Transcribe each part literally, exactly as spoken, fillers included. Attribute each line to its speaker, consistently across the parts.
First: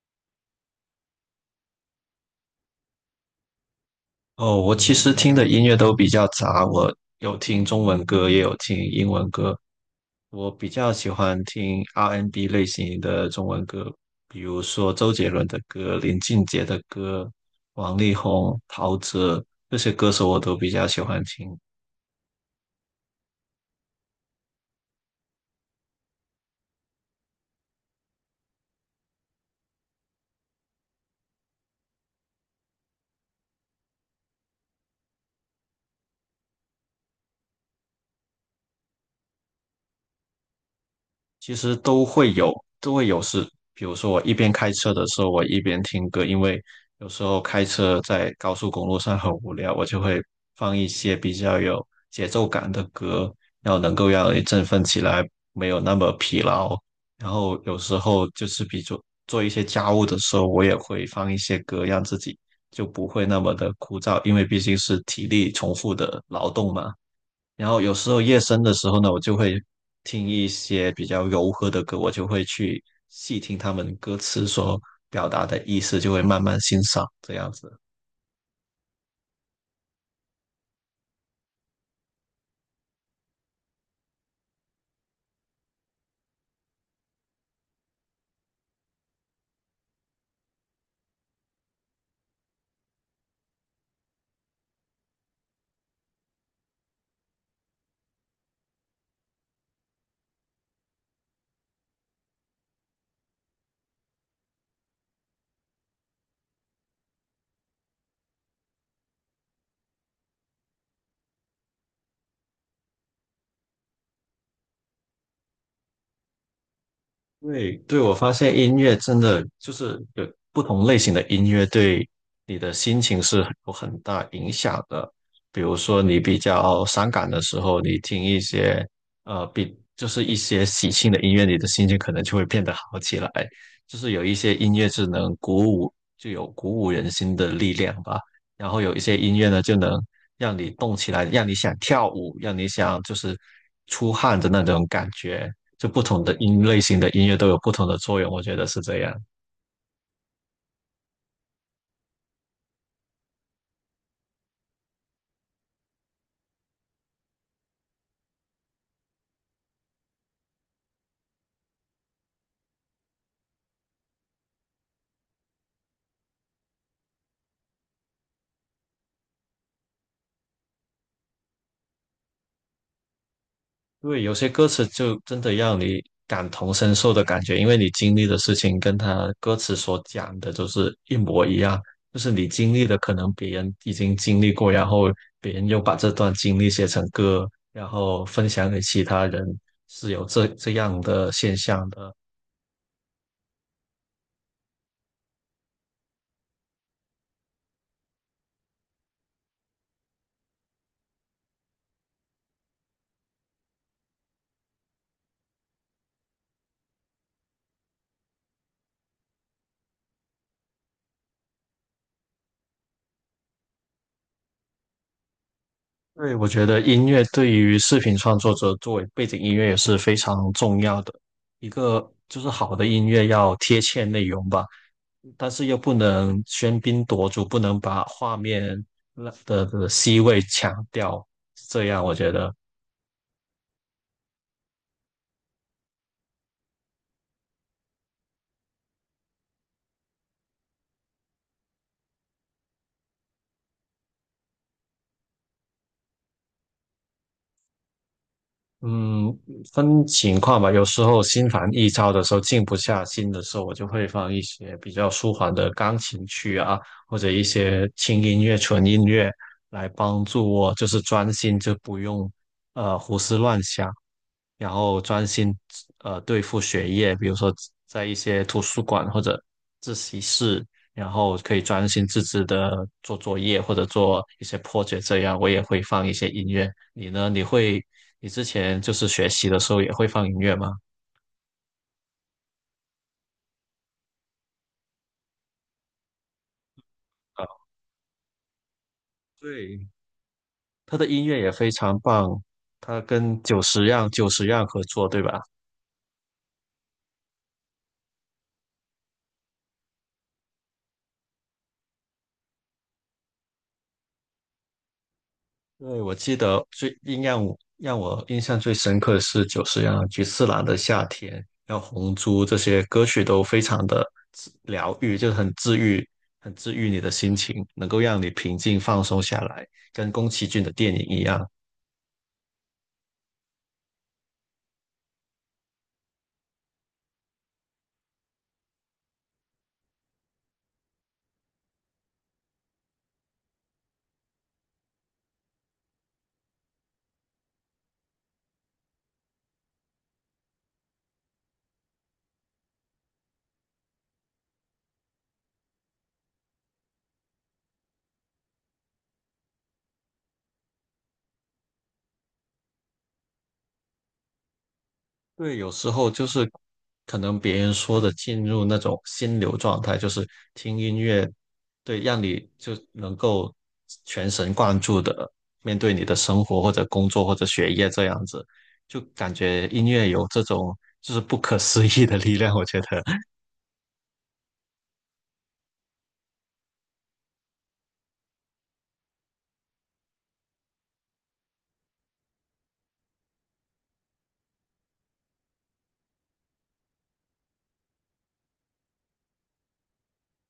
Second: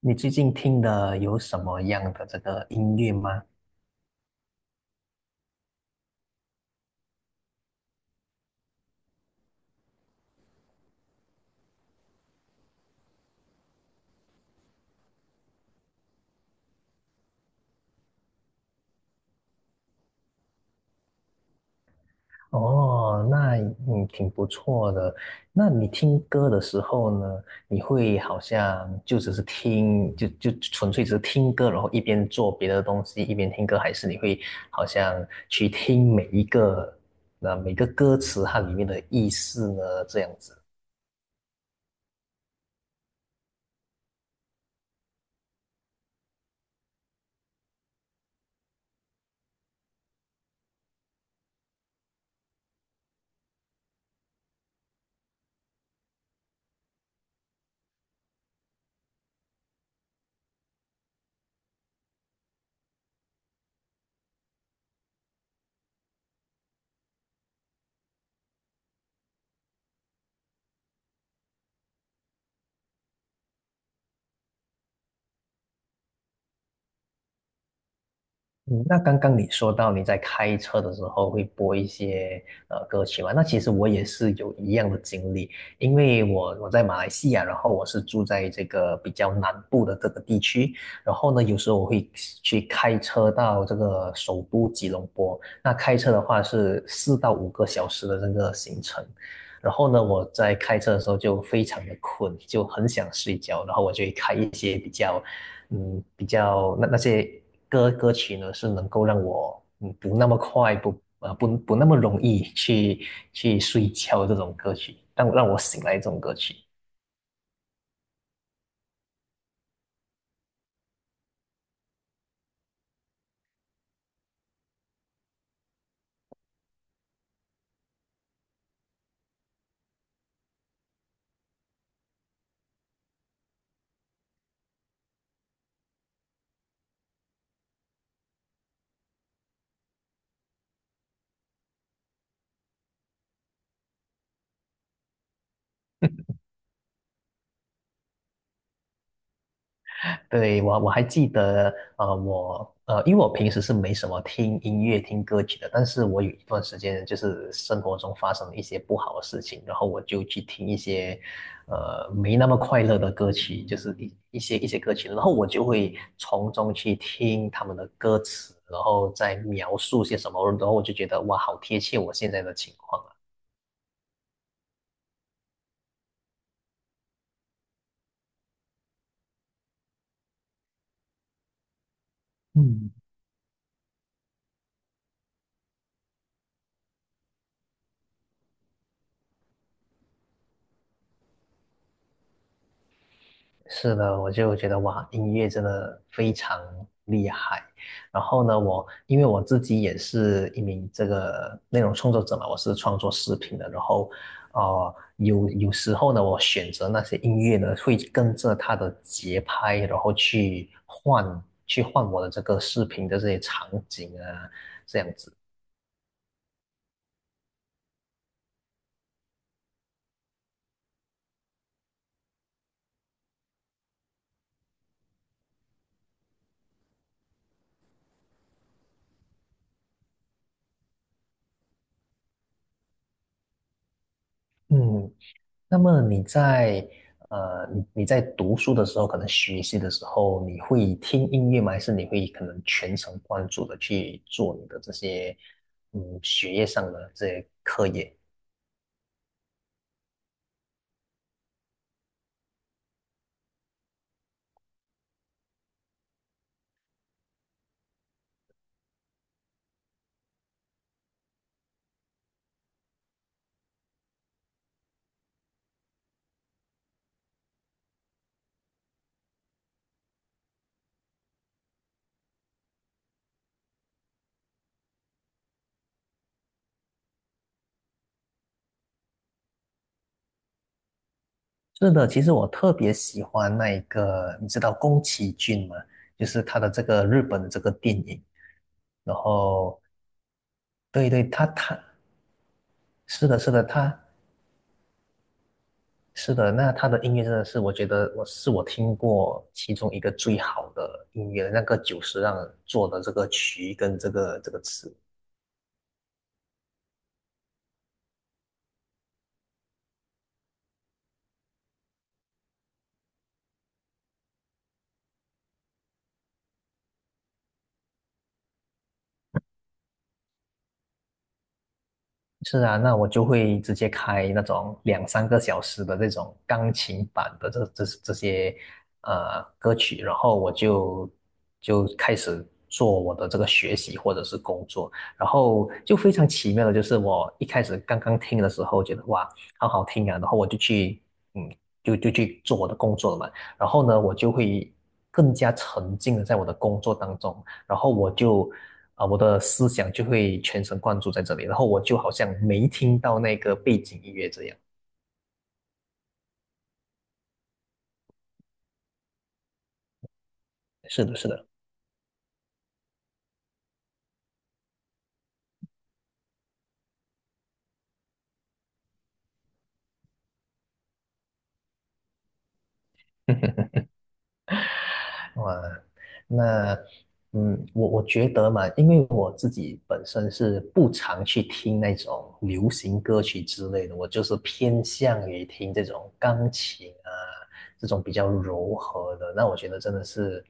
Speaker 1: 你最近听的有什么样的这个音乐吗？
Speaker 2: 哦，我其实听的音乐都比较杂，我有听中文歌，也有听英文歌。我比较喜欢听 R and B n 类型的中文歌，比如说周杰伦的歌、林俊杰的歌、王力宏、陶喆这些歌手，我都比较喜欢听。
Speaker 1: 哦，那嗯挺不错的。那你听歌的时候呢，你会好像就只是听，就就纯粹只是听歌，然后一边做别的东西一边听歌，还是你会好像去听每一个那每个歌词它里面的意思呢？这样子。
Speaker 2: 其实都会有，都会有事。比如说，我一边开车的时候，我一边听歌，因为有时候开车在高速公路上很无聊，我就会放一些比较有节奏感的歌，然后能够让人振奋起来，没有那么疲劳。然后有时候就是比做做一些家务的时候，我也会放一些歌，让自己就不会那么的枯燥，因为毕竟是体力重复的劳动嘛。然后有时候夜深的时候呢，我就会听一些比较柔和的歌，我就会去细听他们歌词所表达的意思，就会慢慢欣赏这样子。
Speaker 1: 嗯，那刚刚你说到你在开车的时候会播一些呃歌曲嘛？那其实我也是有一样的经历，因为我我在马来西亚，然后我是住在这个比较南部的这个地区，然后呢，有时候我会去开车到这个首都吉隆坡，那开车的话是四到五个小时的这个行程，然后呢，我在开车的时候就非常的困，就很想睡觉，然后我就会开一些比较嗯，比较那那些歌歌曲呢，是能够让我嗯不那么快不呃不不那么容易去去睡觉的这种歌曲，让让我醒来这种歌曲。
Speaker 2: 对对，我发现音乐真的就是有不同类型的音乐对你的心情是有很大影响的。比如说你比较伤感的时候，你听一些呃比就是一些喜庆的音乐，你的心情可能就会变得好起来。就是有一些音乐是能鼓舞，就有鼓舞人心的力量吧。然后有一些音乐呢，就能让你动起来，让你想跳舞，让你想就是出汗的那种感觉。就不同的音类型的音乐都有不同的作用，我觉得是这样。
Speaker 1: 对，我我还记得，呃，我呃，因为我平时是没什么听音乐、听歌曲的，但是我有一段时间就是生活中发生了一些不好的事情，然后我就去听一些，呃，没那么快乐的歌曲，就是一一些一些歌曲，然后我就会从中去听他们的歌词，然后再描述些什么，然后我就觉得哇，好贴切我现在的情况啊。
Speaker 2: 因为有些歌词就真的让你感同身受的感觉，因为你经历的事情跟他歌词所讲的都是一模一样，就是你经历
Speaker 1: 嗯，
Speaker 2: 的可能别人已经经历过，然后别人又把这段经历写成歌，然后分享给其他人，是有这这样的现象的。
Speaker 1: 是的，我就觉得哇，音乐真的非常厉害。然后呢，我因为我自己也是一名这个内容创作者嘛，我是创作视频的。然后，呃，有有时候呢，我选择那些音乐呢，会跟着它的节拍，然后去换去换我的这个视频的这些场景啊，这样子。
Speaker 2: 对，我觉得音乐对于视频创作者作为背景音乐也是非常重要的。一个就是好的音乐要贴切内容吧，但是又不能喧宾夺主，不能把画面的的 C 位抢掉。这样我觉得，
Speaker 1: 嗯，那么你在呃，你你在读书的时候，可能学习的时候，你会听音乐吗？还是你会可能全程贯注的去做你的这些嗯学业上的这些课业？
Speaker 2: 嗯，分情况吧。有时候心烦意躁的时候，静不下心的时候，我就会放一些比较舒缓的钢琴曲啊，或者一些轻音乐、纯音乐来帮助我，就是专心，就不用呃胡思乱想。然后专心呃对付学业，比如说在一些图书馆或者自习室，然后可以专心致志的做作业或者做一些破解。这样。我也会放一些音乐，你呢？你会你之前就是学习的时候也会放音乐吗？
Speaker 1: 是的，其实我特别喜欢那一个，你知道宫崎骏吗？就是他的这个日本
Speaker 2: 啊，
Speaker 1: 的这个电影，然后
Speaker 2: 对，他的
Speaker 1: 对对，
Speaker 2: 音乐
Speaker 1: 他
Speaker 2: 也非
Speaker 1: 他
Speaker 2: 常棒，他
Speaker 1: 是的，
Speaker 2: 跟
Speaker 1: 是
Speaker 2: 久
Speaker 1: 的，
Speaker 2: 石
Speaker 1: 他
Speaker 2: 让久石让合作，对吧？
Speaker 1: 是的，那他的音乐真的是，我觉得我是我听过其中一个最好的音乐，那个久石让做的这个曲跟这个这个词。
Speaker 2: 对，我记得最印让我让我印象最深刻的是久石让、菊次郎的《夏天》，还有《红猪》这些歌曲都非常的治疗愈，就是很治愈，很治愈你的心情，能够让你平静放松下来，跟宫崎骏的电影一样。
Speaker 1: 是啊，那我就会直接开那种两三个小时的这种钢琴版的这这这些呃歌曲，然后我就就开始做我的这个学习或者是工作，然后就非常奇妙的就是我一开始刚刚听的时候觉得哇好好听啊，然后我就去嗯就就去做我的工作了嘛，然后呢我就会更加沉浸的在我的工作当中，然后我就啊、我的思想就会全神贯注在这里，然后我就好像没听到那个背景音乐这样。
Speaker 2: 对，有时候就是可能别人说的进入那种心流状态，就是听音
Speaker 1: 是的，
Speaker 2: 乐，
Speaker 1: 是的。
Speaker 2: 对，让你就能够全神贯注的面对你的生活或者工作或者学业这样子，就感觉音乐有这种就是不可思议的力量，我觉得
Speaker 1: 哇，那嗯，我我觉得嘛，因为我自己本身是不常去听那种流行歌曲之类的，我就是偏向于听这种钢琴啊，这种比较柔和的。那我觉得真的是，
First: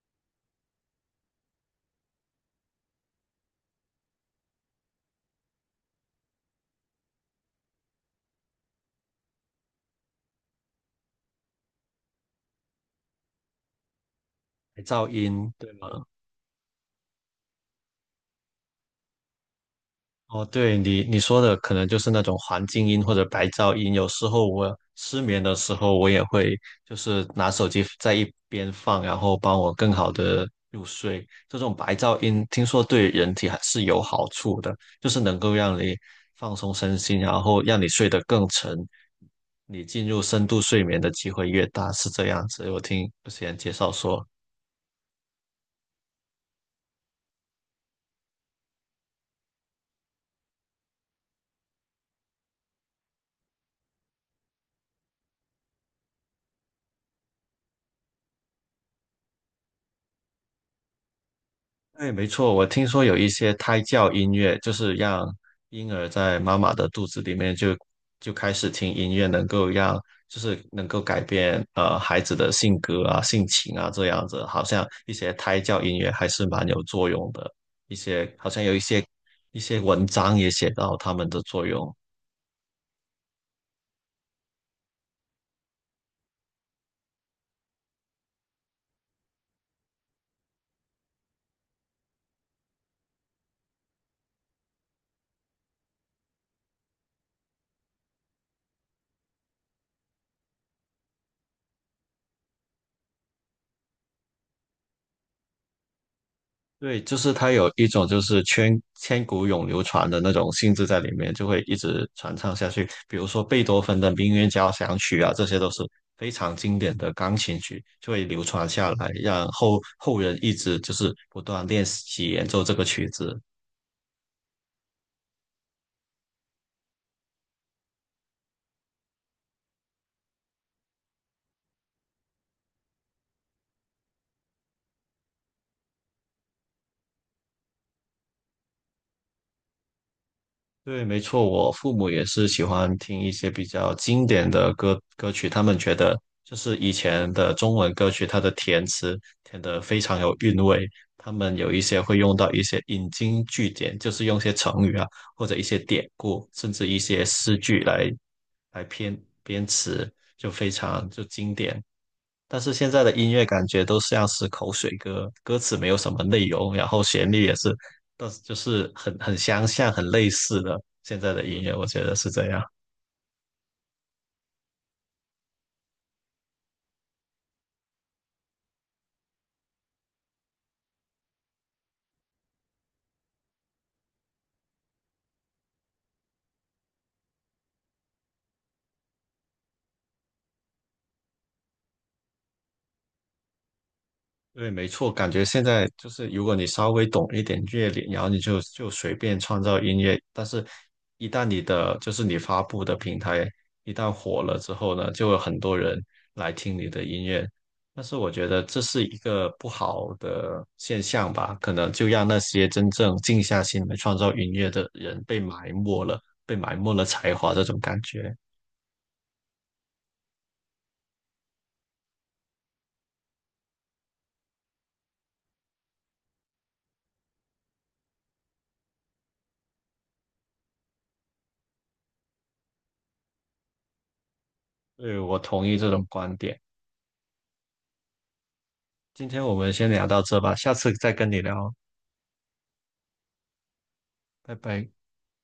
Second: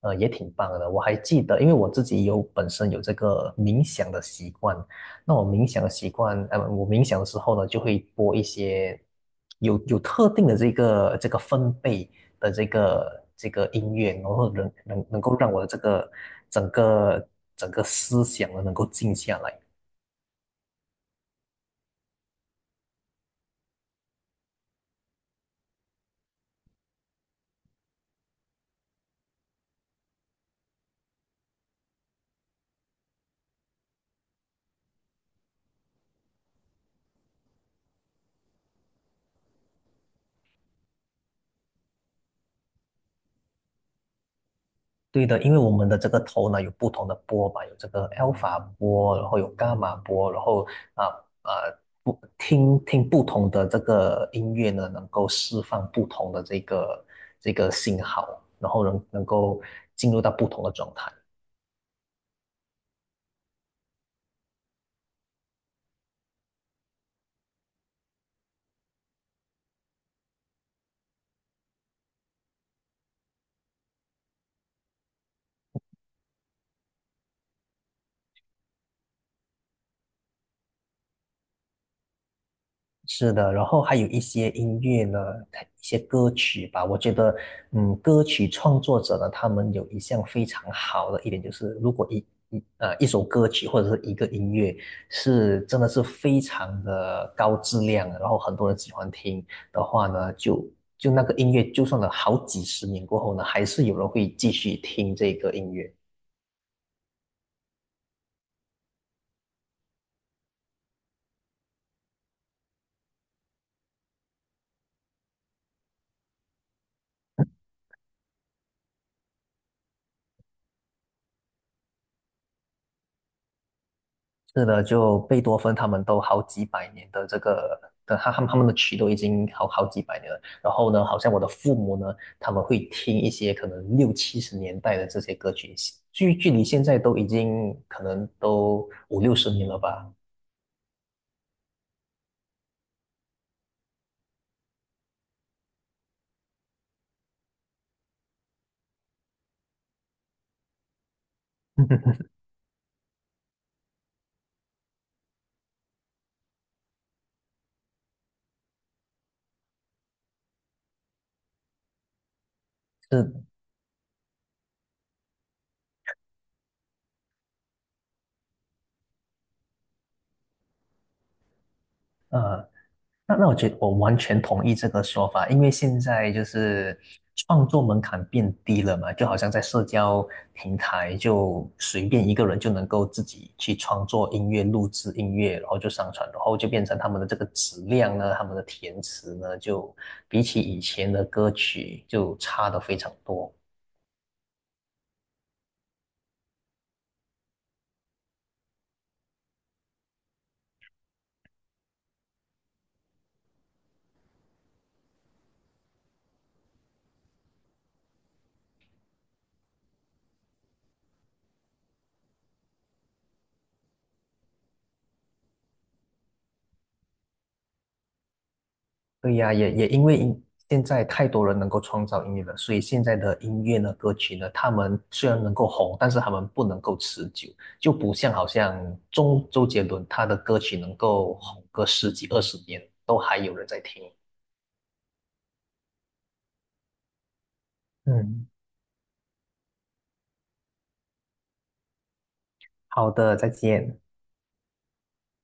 Speaker 1: 呃，也挺棒的。我还记得，因为我自己有本身有这个冥想的习惯，那我冥想的习惯，呃，我冥想的时候呢，就会播一些有有特定的这个这个分贝的这个这个音乐，然后能 能
Speaker 2: 噪
Speaker 1: 能够让
Speaker 2: 音，
Speaker 1: 我的
Speaker 2: 对
Speaker 1: 这
Speaker 2: 吗？
Speaker 1: 个整个整个思想呢能够静下来。
Speaker 2: 哦，对你你说的可能就是那种环境音或者白噪音。有时候我失眠的时候，我也会就是拿手机在一边放，然后帮我更好的入睡。这种白噪音听说对人体还是有好处的，就是能够让你放松身心，然后让你睡得更沉，你进入深度睡眠的机会越大，是这样子。我听之前介绍说。
Speaker 1: 对的，因为我们的这个头呢有不同的波嘛，有这个 alpha 波，然后有伽马波，然后啊啊不听听不同的这个音乐呢，能够释放不同的这个这个信号，然后能能够进入到不同的状态。
Speaker 2: 对，没错，我听说有一些胎教音乐，就是让婴儿在妈妈的肚子里面就就开始听音乐，能够让就是能够改变呃孩子的性格啊、性情啊这样子，好像一些胎教音乐还是蛮有作用的。一些好像有一些一些文章也写到他们的作用。
Speaker 1: 是的，然后还有一些音乐呢，它一些歌曲吧，我觉得，嗯，歌曲创作者呢，他们有一项非常好的一点，就是如果一一呃一首歌曲或者是一个音乐是真的是非常的高质量，然后很多人喜欢听的话呢，就就那个音乐，就算了好几十年过后呢，还是有人会继续听这个音乐。
Speaker 2: 对，就是它有一种就是千千古永流传的那种性质在里面，就会一直传唱下去。比如说贝多芬的《命运交响曲》啊，这些都是非常经典的钢琴曲，就会流传下来，让后后人一直就是不断练习演奏这个曲子。
Speaker 1: 是的，就贝多芬他们都好几百年的这个的，他他们他们的曲都已经好好几百年了。然后呢，好像我的父母呢，他们会听一些可能六七十年代的这些歌曲，距距离现在都已经可能都五六十年了吧。
Speaker 2: 对，没错，我父母也是喜欢听一些比较经典的歌歌曲，他们觉得就是以前的中文歌曲，它的填词填得非常有韵味，他们有一些会用到一些引经据典，就是用一些成语啊，或者一些典故，甚至一些诗句来来编编词，就非常就经典。但是现在的音
Speaker 1: 是，
Speaker 2: 乐感觉都像是口水歌，歌词没有什么内容，然后旋律也是，但是就是很很相像、很类似的现在的音乐，我觉得是这样。
Speaker 1: 呃，那那我觉得我完全同意这个说法，因为现在就是创作门槛变低了嘛，就好像在社交平台就随便一个人就能够自己去创作音乐、录制音乐，然后就上传，然后就变成他们的这个质量呢，他们的填词呢，就比起以前的歌曲就差的非常多。
Speaker 2: 对，没错，感觉现在就是，如果你稍微懂一点乐理，然后你就就随便创造音乐，但是，一旦你的就是你发布的平台一旦火了之后呢，就有很多人来听你的音乐，但是我觉得这是一个不好的现象吧，可能就让那些真正静下心来创造音乐的人被埋没了，被埋没了才华这种感觉。
Speaker 1: 对呀，也也因为音现在太多人能够创造音乐了，所以现在的音乐呢、歌曲呢，他们虽然能够红，但是他们不能够持久，就不像好像周周杰伦他的歌曲能够红个十几二十年，都还有人在听。
Speaker 2: 对，我同意这种观点。
Speaker 1: 嗯，
Speaker 2: 今天我们先聊到这吧，下次再跟你聊，
Speaker 1: 好的，再见。
Speaker 2: 拜拜。